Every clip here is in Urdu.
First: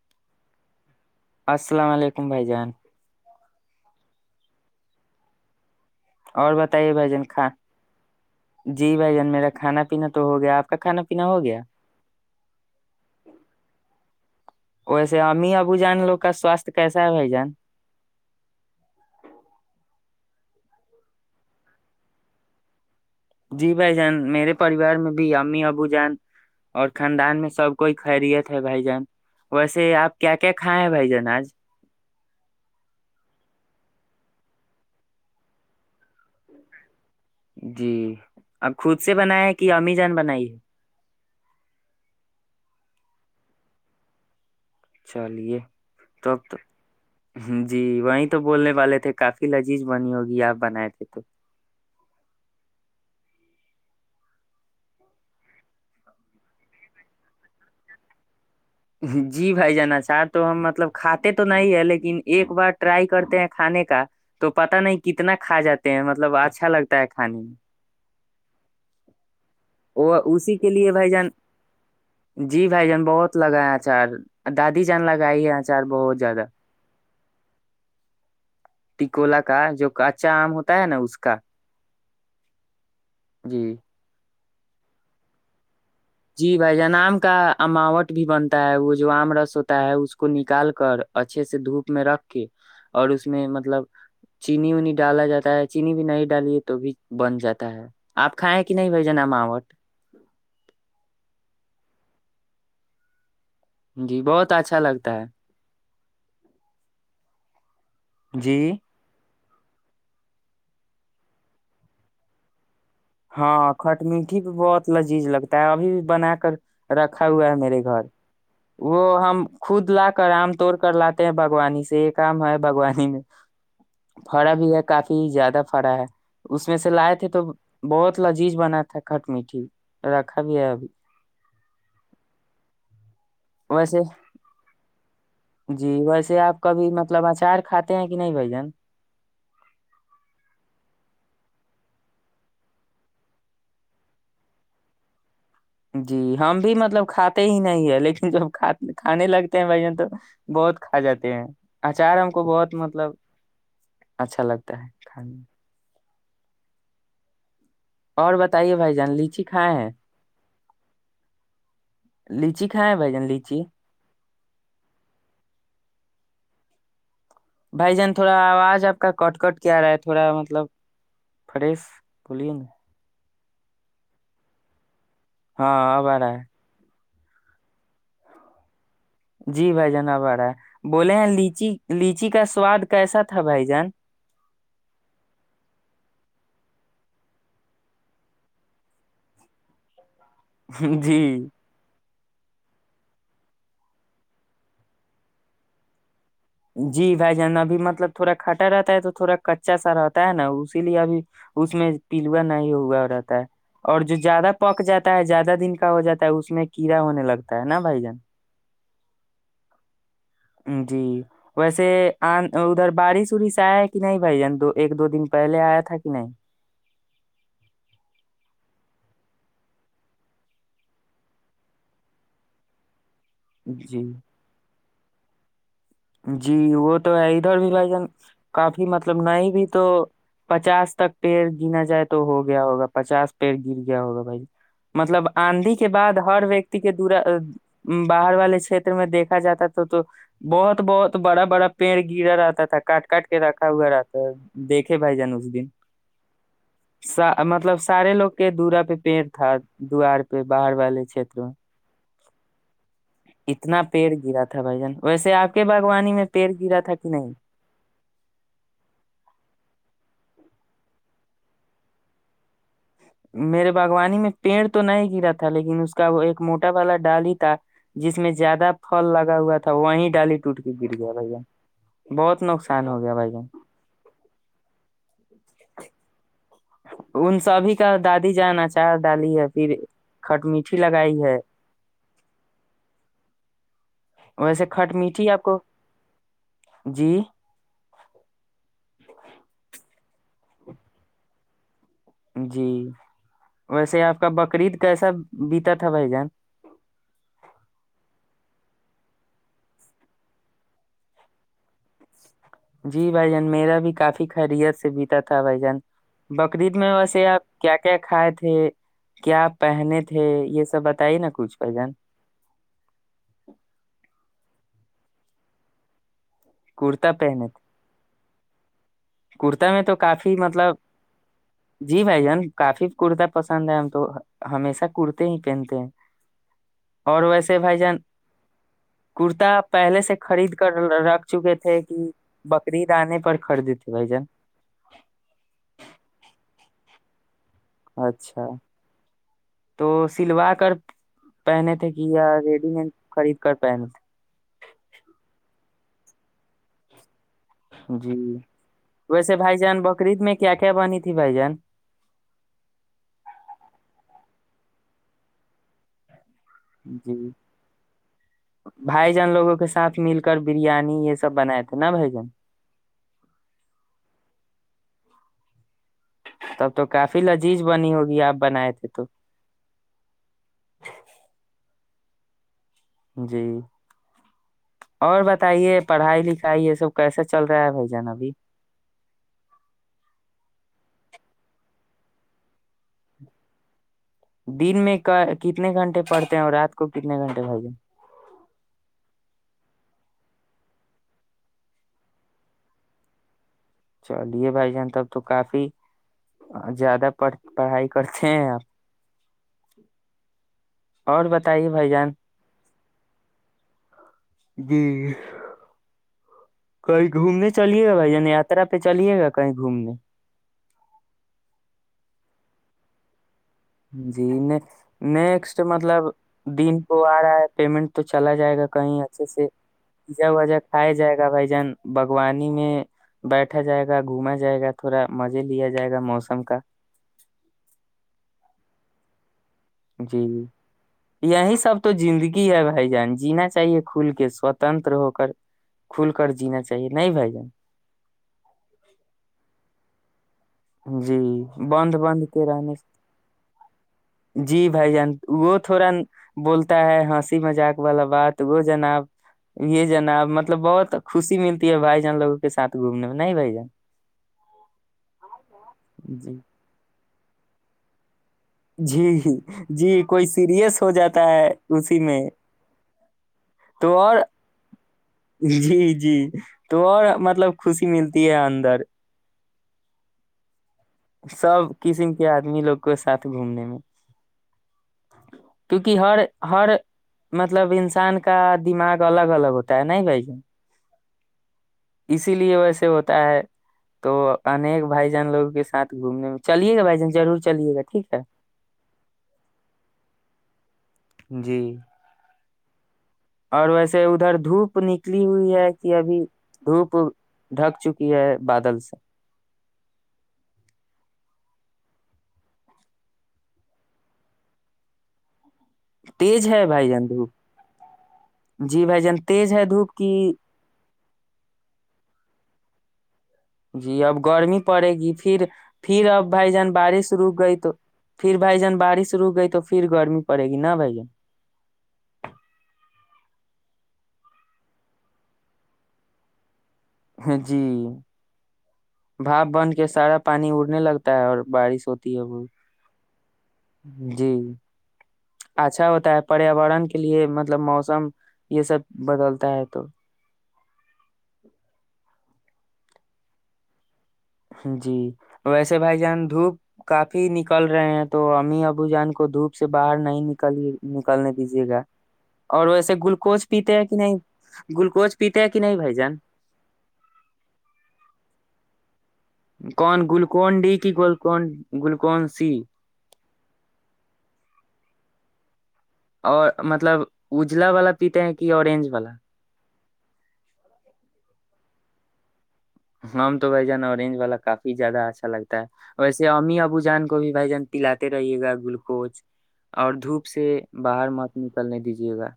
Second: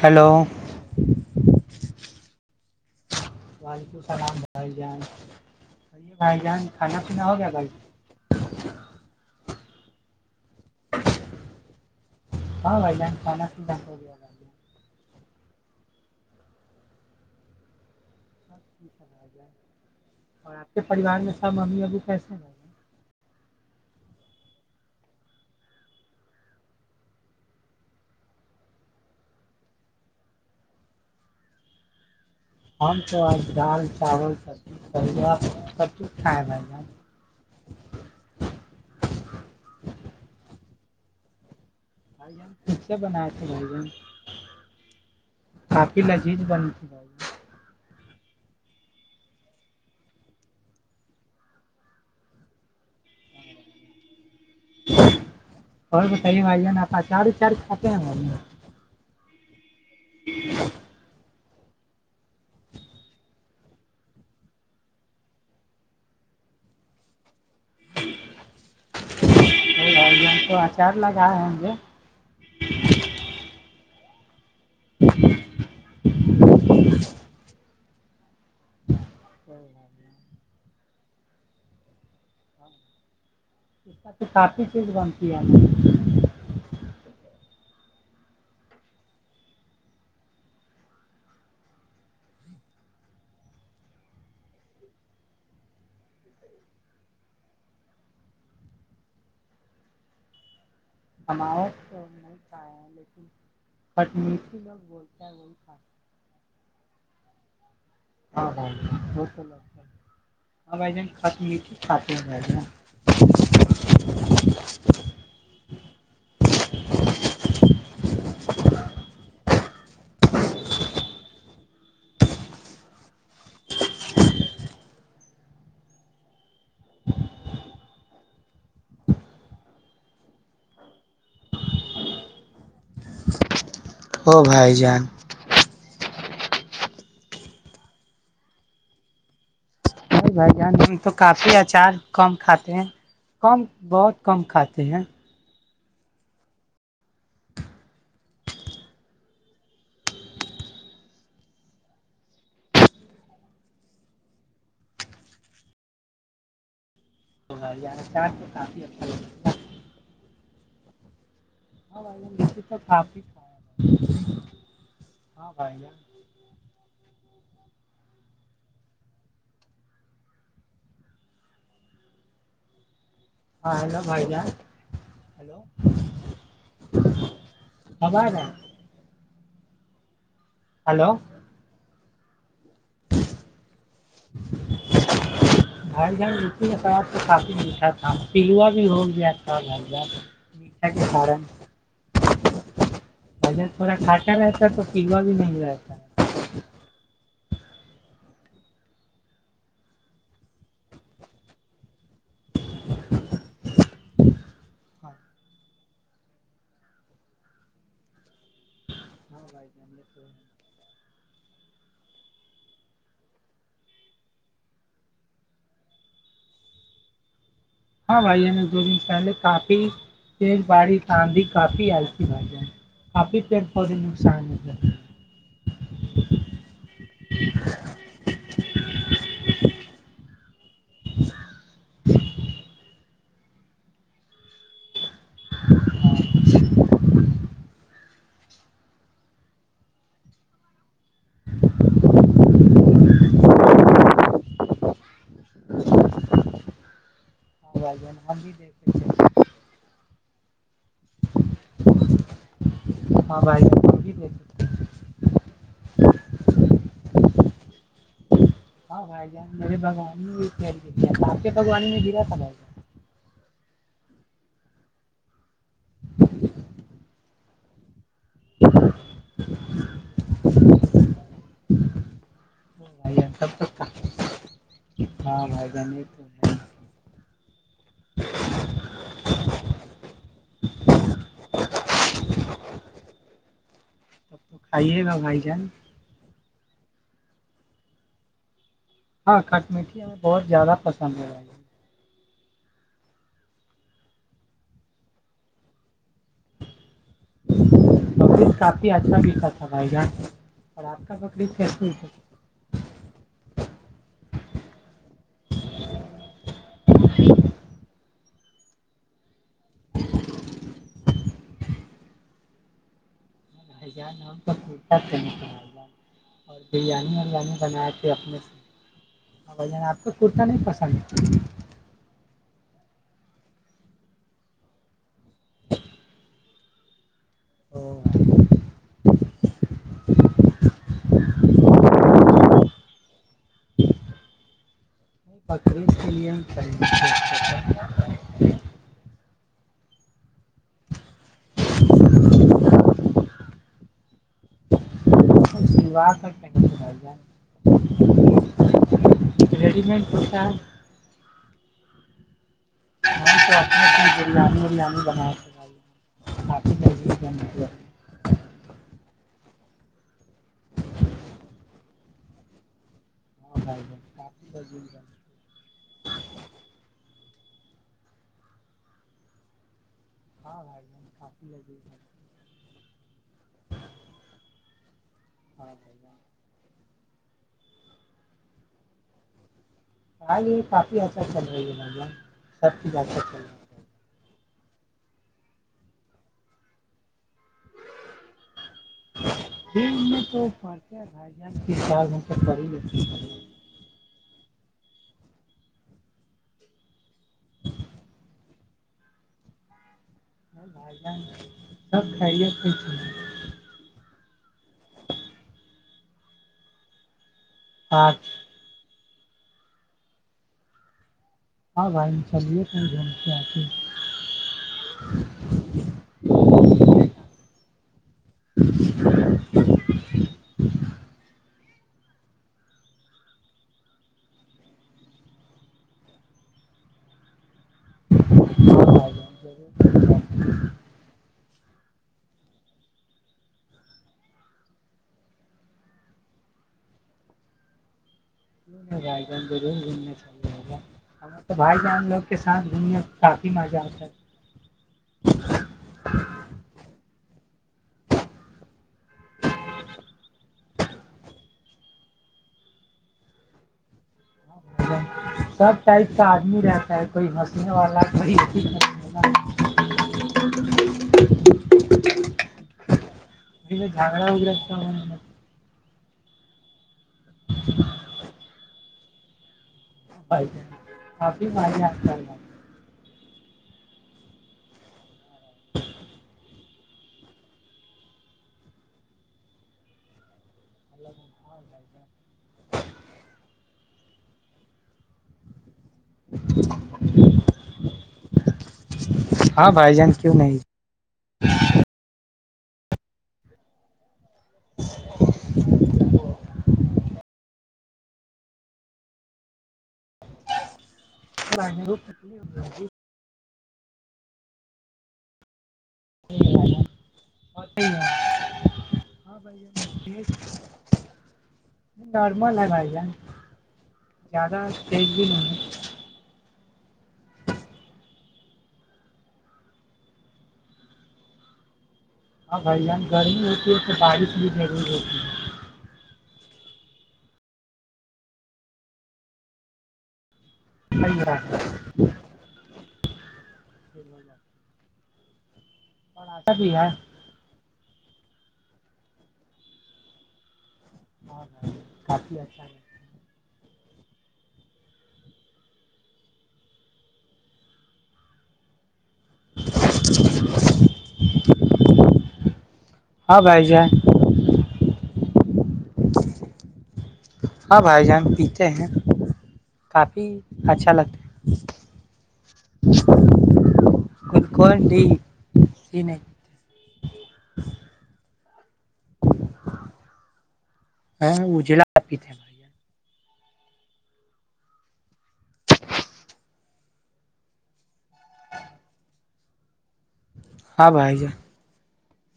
ہیلو السلام علیکم [unintelligible] [unintelligible] اور جان بتائیے کھانا بھ جن پینا ہو کا گیا بھائی جی بھ جان میرا کھانا پینا تو ہو گیا آپ کا کھانا پینا ہو گیا ہاں بھائی جان کھانا پینا ہو گیا بھائی جان ویسے ا ابو جان لوگ کا سواستھ کیسا ہے بھائی جان جائے اور آپ کے پوار میں سب ممی ابو کیسے ہیں [unintelligible] جی بھائی جان میرے پریوار میں بھی امی ابو جان اور خاندان میں سب کوئی خریت ہے بھائی جان ویسے آپ کیا کیا کھائے ہیں بھائی جان آج ہم تو آج دال چاول سبزی تیا سب چز کھائےیں بھائی [unintelligible] جی آپ خود سے بنائے کہ امی جان بنائی ہے بھائی جان خب سے بنایا تھے بھائی جان [unintelligible] چلیے کافی تب لذیذ تو بنی تھی بھائی جان جی وہیں تو بولنے والے تھے کافی لذیذ بنی ہوگی آپ بنائے تھے تو اور تو صحی بھائی ہے نا چار چار کھاتے ہیں جانا چاہ تو ہم مطلب کاتے تھ تو نہیں ہے لیکن ایک بار ٹرائی کرتے ہیں کھانے کا تو پتا نہیں کتنا کھا جاتے ہیں مطلب اچھا لگتا ہے کھانے میں [unintelligible] وہ جان اسی تو کے لیے اچار بھائی جان لگائے ہوں گے جی بھائی جان بہت لگایا تھا اچار دادی جان لگائی ہے آچار بہت زیادہ [unintelligible] ٹکولا کا جو کچا آم ہوتا ہے نا اس کا ہاں جی کافی چیز بنتی ہے ہم جی بھائی جان آم کا اماوٹ بھی بنتا ہے وہ جو آم رس ہوتا ہے اس کو نکال کر اچھے سے دھوپ میں رکھ کے اور اس میں مطلب چینی ونی ڈالا جاتا ہے چینی بھی نہیں ڈالیے تو بھی بن جاتا ہے آپ کھائیں کہ نہیں بھائی جان اماوٹ ہمار تو نہیں پایا ہے لیکن بٹ جی م بہت تو م اچھا لگتا بولتا ہے وہ تھا [unintelligible] ہاں ہاں جی بت [unintelligible] ہاں بائی جان خات م ت خات بھ ج [unintelligible] ہاں کھٹ میٹھی بھی بہت لذیذ لگتا ہے ابھی بھی بنا کر رکھا ہوا ہے میرے گھر وہ ہم خود لا آام توڑ کر لاتے ہیں باگوانی سے یہ کام ہے باوانی میں فڑا بھی ہے کافی زیادہ فڑا ہے اس میں سے لائے تھے تو بہت لذیذ بنا تھا کھٹ میٹھی رکھا بھی ہے ابھی ویسے ہو بھائی جان جی ویسے آپ کبھی مطلب اچار کھاتے ہیں کہ نہیں بھ جن نہیں بھائی جان ہم تو کافی اچار کم کھاتے ہیں کم بہت کم کھاتے ہیں جی ہم بھی مطلب کھاتے ہی نہیں ہے لیکن جبھ کھانے لگتے ہیں بھن تو بہت کھا جاتے ہیں اچار ہم کو بہت مطلب اچھا لگتا ہے کھانے بھائی جان اچار اور تو بتائیے کافی بھائی اچھا جان لیچی لگتا ہے کھائے ہیں ہاں بائی لیچی تو کھائے ہیں تھا بھائی کھ جان لیچی ہاں بھ گیا [unintelligible] بھائی جان تھوڑا آواز آپ کا کٹ کٹ کیا رہا ہے تھوڑا مطلب فریش بولیے نا ہاں ہیلو بھائی جان ہاں آ ب رہ ہے [unintelligible] آبا رہا [inaudible] جی بھائی جناب آ رہا ہے بولے ہیں لیچی ل لیچی کا [unintelligible] سواد کیسا تھا بھائی جان س آپ تو کافی میٹھا تھا پلوا بھی ہو گیا تھا گھر [unintelligible] جی مجے تھوڑا کھٹا رہتا ہے تو پیوا بھی نہیںل رہتا [unintelligible] جی بھائی جان ابھی مطلب تھوڑا کھٹا رہتا ہے تو تھوڑا کچا سا رہتا ہے نا اسی لیے ابھی اس میں پلوا نہیں ہوا رہتا ہے اور جو زیادہ پک جا ہاں ہے زیادہ دن [unintelligible] ہو جاتا ہے اس میں کیڑا ہونے لگتا ہے نا بھائی جان ہاں بائی ج [unintelligible] [inaudible] جی ویسے ادھر بارش وورش آیا کہ نہیں بھائی دو ایک دو دن پہلے آیا تھا کہ نہیں ہاں بھائی دو دن پہلے کافی تیل بڑی آاندھی کافی آئی تھی بھائی آی پھر تھوڑی جی نقصان ہے ہے [unintelligible] جی وہ تو ہے ادھر بھی بھائی جان کافی مطلب نہیں بھی تو پچاس تک پیڑ گناا جائے تو ہو گیا ہوگا پچاس پیڑ گر گیا ہوگا بھائی مطلب آندھی کے بعد ہر ویکتی کے دور باہر والے چھیتر میں دیکھا جاتا تو تو بہت بہت بڑا بڑا پیڑ گرا رہتا تھا کاٹ کاٹ کے رکھا ہوا رہتا دیکھے بھائی جان اس دن سا مطلب ہاں بھائی سارے جان لگ ہم کے بھی دورا پہ دیکھے پیڑ تھے تھا دووار پہ باہر والے چھیتر میں [inaudible] ہاں [unintelligible] بھائی اتنا جان ہم پیڑ بھی گرا دیکھے تھا تھا تھے بھائی جان ویسے آ کے کے باغوانی میں پییر گرا تھا کہ نہیں ہاں بھ جان میرے بگوانی آ کے بگوانی میں گلاا تھا بھ جان [inaudible] میرے باوانی میں پیڑ تو نہیں گرا تھا لیکن لن اس کا وہ ایک موٹا والا ڈال ہی تھا جس میں زیادہ پھل لگا ہوا تھا وہیں ڈالی ٹوٹ کے گر گیا بھیا بہت نقصان ہو گیا بھائی جان ہاں بھائی ج نہیں تو [inaudible] ان سبھی کا دادی جاناچ چار ڈالی یا پھر کھٹ میٹھی لگائی ہے [unintelligible] تو ویسے کھٹ کھائیے گا میٹھی بھائی آپ کو جان جی ہاں کھٹ میٹھی ہمیں بہت زیادہ پسند ہےا [inaudible] جی ویسے آپ کا بقرید کیسا بیتا تھا بھائی جان بکریب کافی اچھا لکھا تھا بھائی جان اور آپ کا بکریید کیسیھی جی بھائی جان میرا بھی کافی خیریت سے بیتا تھا بھ جان بقرید میں ویسے آپ کیا کیا کھائے تھے کیا پہنے تھے یہ سب بتائیے نا کچھ بھائی جان ہ جارام تو پتا نہیں اور کرتا بریانی پہنے وریانی بنائے تھے اپنے سے بھائی کرتا میں جان تو آپ کو کافی کرتا نہیں مطلب پسند جی بھائی کافی کرتا پسند ہے ہم تو ہمیشہ کرتے ہی پہنتے ہیں اور ویسے بھائی جان تو کرتا پہلے سے خرید کر رکھ چکے تھے کہ بقرریید آنے پر خریدتے بھائی جان پ اچھا تو سلوا کر پہنے تھے کہ یا ریڈی میڈ خرید کر پہنے تھے سیوا کر پہنچ رہ جائے جی ویسے بھائی جان ریڈی میڈ بکرید میں کرتا کیا ہے کیا بنی تھی بھائی جان نہیں تونینی بریانی بریانی بنا جی بھائی جان لوگوں کے س ساتھ مل کر بریانی یہ سب بنائے تھے نا بھجن ہاں بھ بائی کافی ب تب تو کافی لذیذ بنی ہوگی آپ بنائے تھے تو ہاں بھائی کافی لگی جی اور ہاں بتائیے بھائی جان پڑھائی لکھائی یہ سب کیسا چل رہا ہے بھائی جان ابھی ہ یہ کافی اھا چل رہی ہے بھائی سب چیز اھا چل رہی دن میں کتنے گھنٹے پڑھتے ہیں اور رات کو کتنے گھنٹے بائی ج ج ان میں تو پچ بھائی جان پڑی چلیے بھائی جان تب تو کافی زیادہ پ پڑھائی کرتے ہیں آپ جان اور بتائیے بھائی سب جان کائی کوئی گھومنے چلیے گا بھائی آج جنی یاتا پہ چلیے گا کہیں گھومنے وائم چلیے تو جھوم کے آتی جی نیکسٹ مطلب دن وہ آ رہا ہے پیمنٹ تو چلا جائے گا کہیں اچھے سے پیزا وا کھایا جائے گا بھائی جان باوانی میں بیٹھا جائے گا گھوما جائے گا تھوڑا مزے لیا جائے گا موسم کا ہاں بھائی جان ضرور کیوں جی نہیں جی یہی سب تو زندگی ہے بھائی جان جینا چاہیے کھل کے سوتنتر ہو کر کھل کر جینا چاہیے نہیں بھائی جان رجان برن گھومنے چ جی بند بند کے ساتھ رہنے گھومنے میں کافی مزہ آتا ہے سے جی بھائی جان وہ تھوڑا بولتا ہے ہنسی مذاق والا بات وہ جناب یہ جناب مطلب بہت تو خوشی ملتی ہے بھائی جان لوگوں کے ساتھ گھومنے میں نہیں بھائی جان سب ٹائپ کا آدمی رہتا ہے کوئی مستی نہ والارنا ہے جی جی جی کوئی سیریس ہو جاتا ہے اسی میں میں تو اور جھگڑا وگڑا سب جی جی تو مطلب خوشی ملتی ہے اندر ا آ ج سب قسم کے آدمی لوگ کو ساتھ گھومنے میں کیونکہ ہر ہر مطلب انسان کا دماغ الگ الگ ہوتا ہے نہیں بھائی الاں اسی لیے ویسے ہوتا ہے تو انیک بھائی جان لوگوں کے ساتھ گھومنے میں چلیے گا بھائی جان ضرور چلیے گا ٹھیک ہے ہاں بھائی جان کیوں نہیں جی اور ویسے ادھر دھوپ نکلی ہوئی ہے کہ ابھی دھوپ ڈھک چکی ہے بادل سے پی تیز ہے بھائی جان دھوپ جی بھائی جان تیز ہے دھوپ کی ج جی اب گرمی پڑے گی بھی پھر نہیں ہے پھر اب بھائی جان بارش رک گئی تو پھر بھائی جان بارش رک گئی تو پھر گرمی پڑے گی نہا بھائی جان ہاں بھائیان گرمی ہوتی ہے تو بارش بھی ضرور ہوتی ہے جی باپ بن کے سارا پانی اڑنے لگتا ہے اور بارش ہوتی ہے وہ جی اچھا ہوتا ہے اور ایسا بھی پریاورن ہے کے لیے مطلب موم سم یہ سب بدلتا ہے تو ہاں کاص س جی ویسے بھائی جان دھوپ کافی نکل رہے ہیں تو امی ابو جان کو دھوپ سے باہر نہیں نک نکلنے دیجیے گا اور ایسے ہاں گلوکوز بھائی پیتے ہیں جان کہ نہیں گلوکوز پتا کی نہیں بائی جان ہاں بھائی جان پیھتے ہیں کون کافی گلوکون ڈی کی اچھا لگتا گکون گلوکون سی ہے گلوکون ڈی نہیں اور مطلب اجلا والا پیتے ہیں کی آرینج والا ہاں اجلا آی تے بھ ہم تو بھائی جان اورنج والا کافی زیادہ اچھا لگتا ہے ویسے امی ابو جان کو بھی بھائی جان تلاات رہیے گا گلوکوز [unintelligible] اور دھوپ [unintelligible] سے ہاں باہر بھائی جان مت نکلنے دیجیے جیے گا [unintelligible]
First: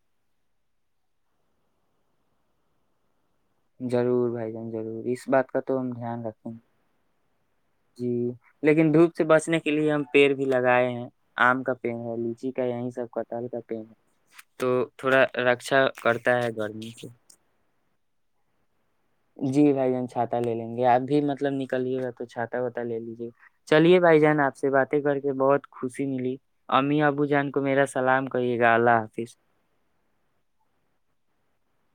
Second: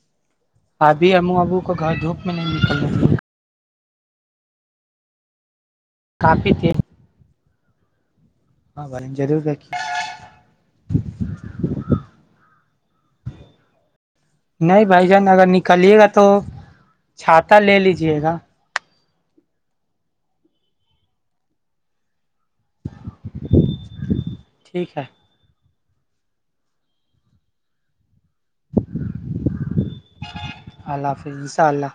ابھی امو ابو کو گھر دھوپ میں نہیں نکل رہ تھ ضرور بھائی جان ضرور اس بات کا تو دھیان رکھیں کافی [unintelligible] تیز جی ہاں لیکن بھائی دھوپ سے جان ضرور بچنے کے دیکھیے لیے ہم پیڑ بھی لگائے ہیں آم کا پیڑ ہے لچی کیا یہیں سب کتال کرتے ہیں نہیں بھائی جان اگر نکلیے گا تو کرتا ہے گرمی سے چھاتاتہ لے لیجی جیے گا [unintelligible] جی بھائی جان چاتا لے لیں گے آپ بھی مطلب نکلیے گا تو چھاتا ہوتا لے لیجے چلیے بھائی جان آپ سے ٹھیک باتیں ہے کر کے بہت خوشی ملی امی ابو جان کو میرا سلام کریے گا اللہ حافظ اللہ حافظ ان شاء اللہ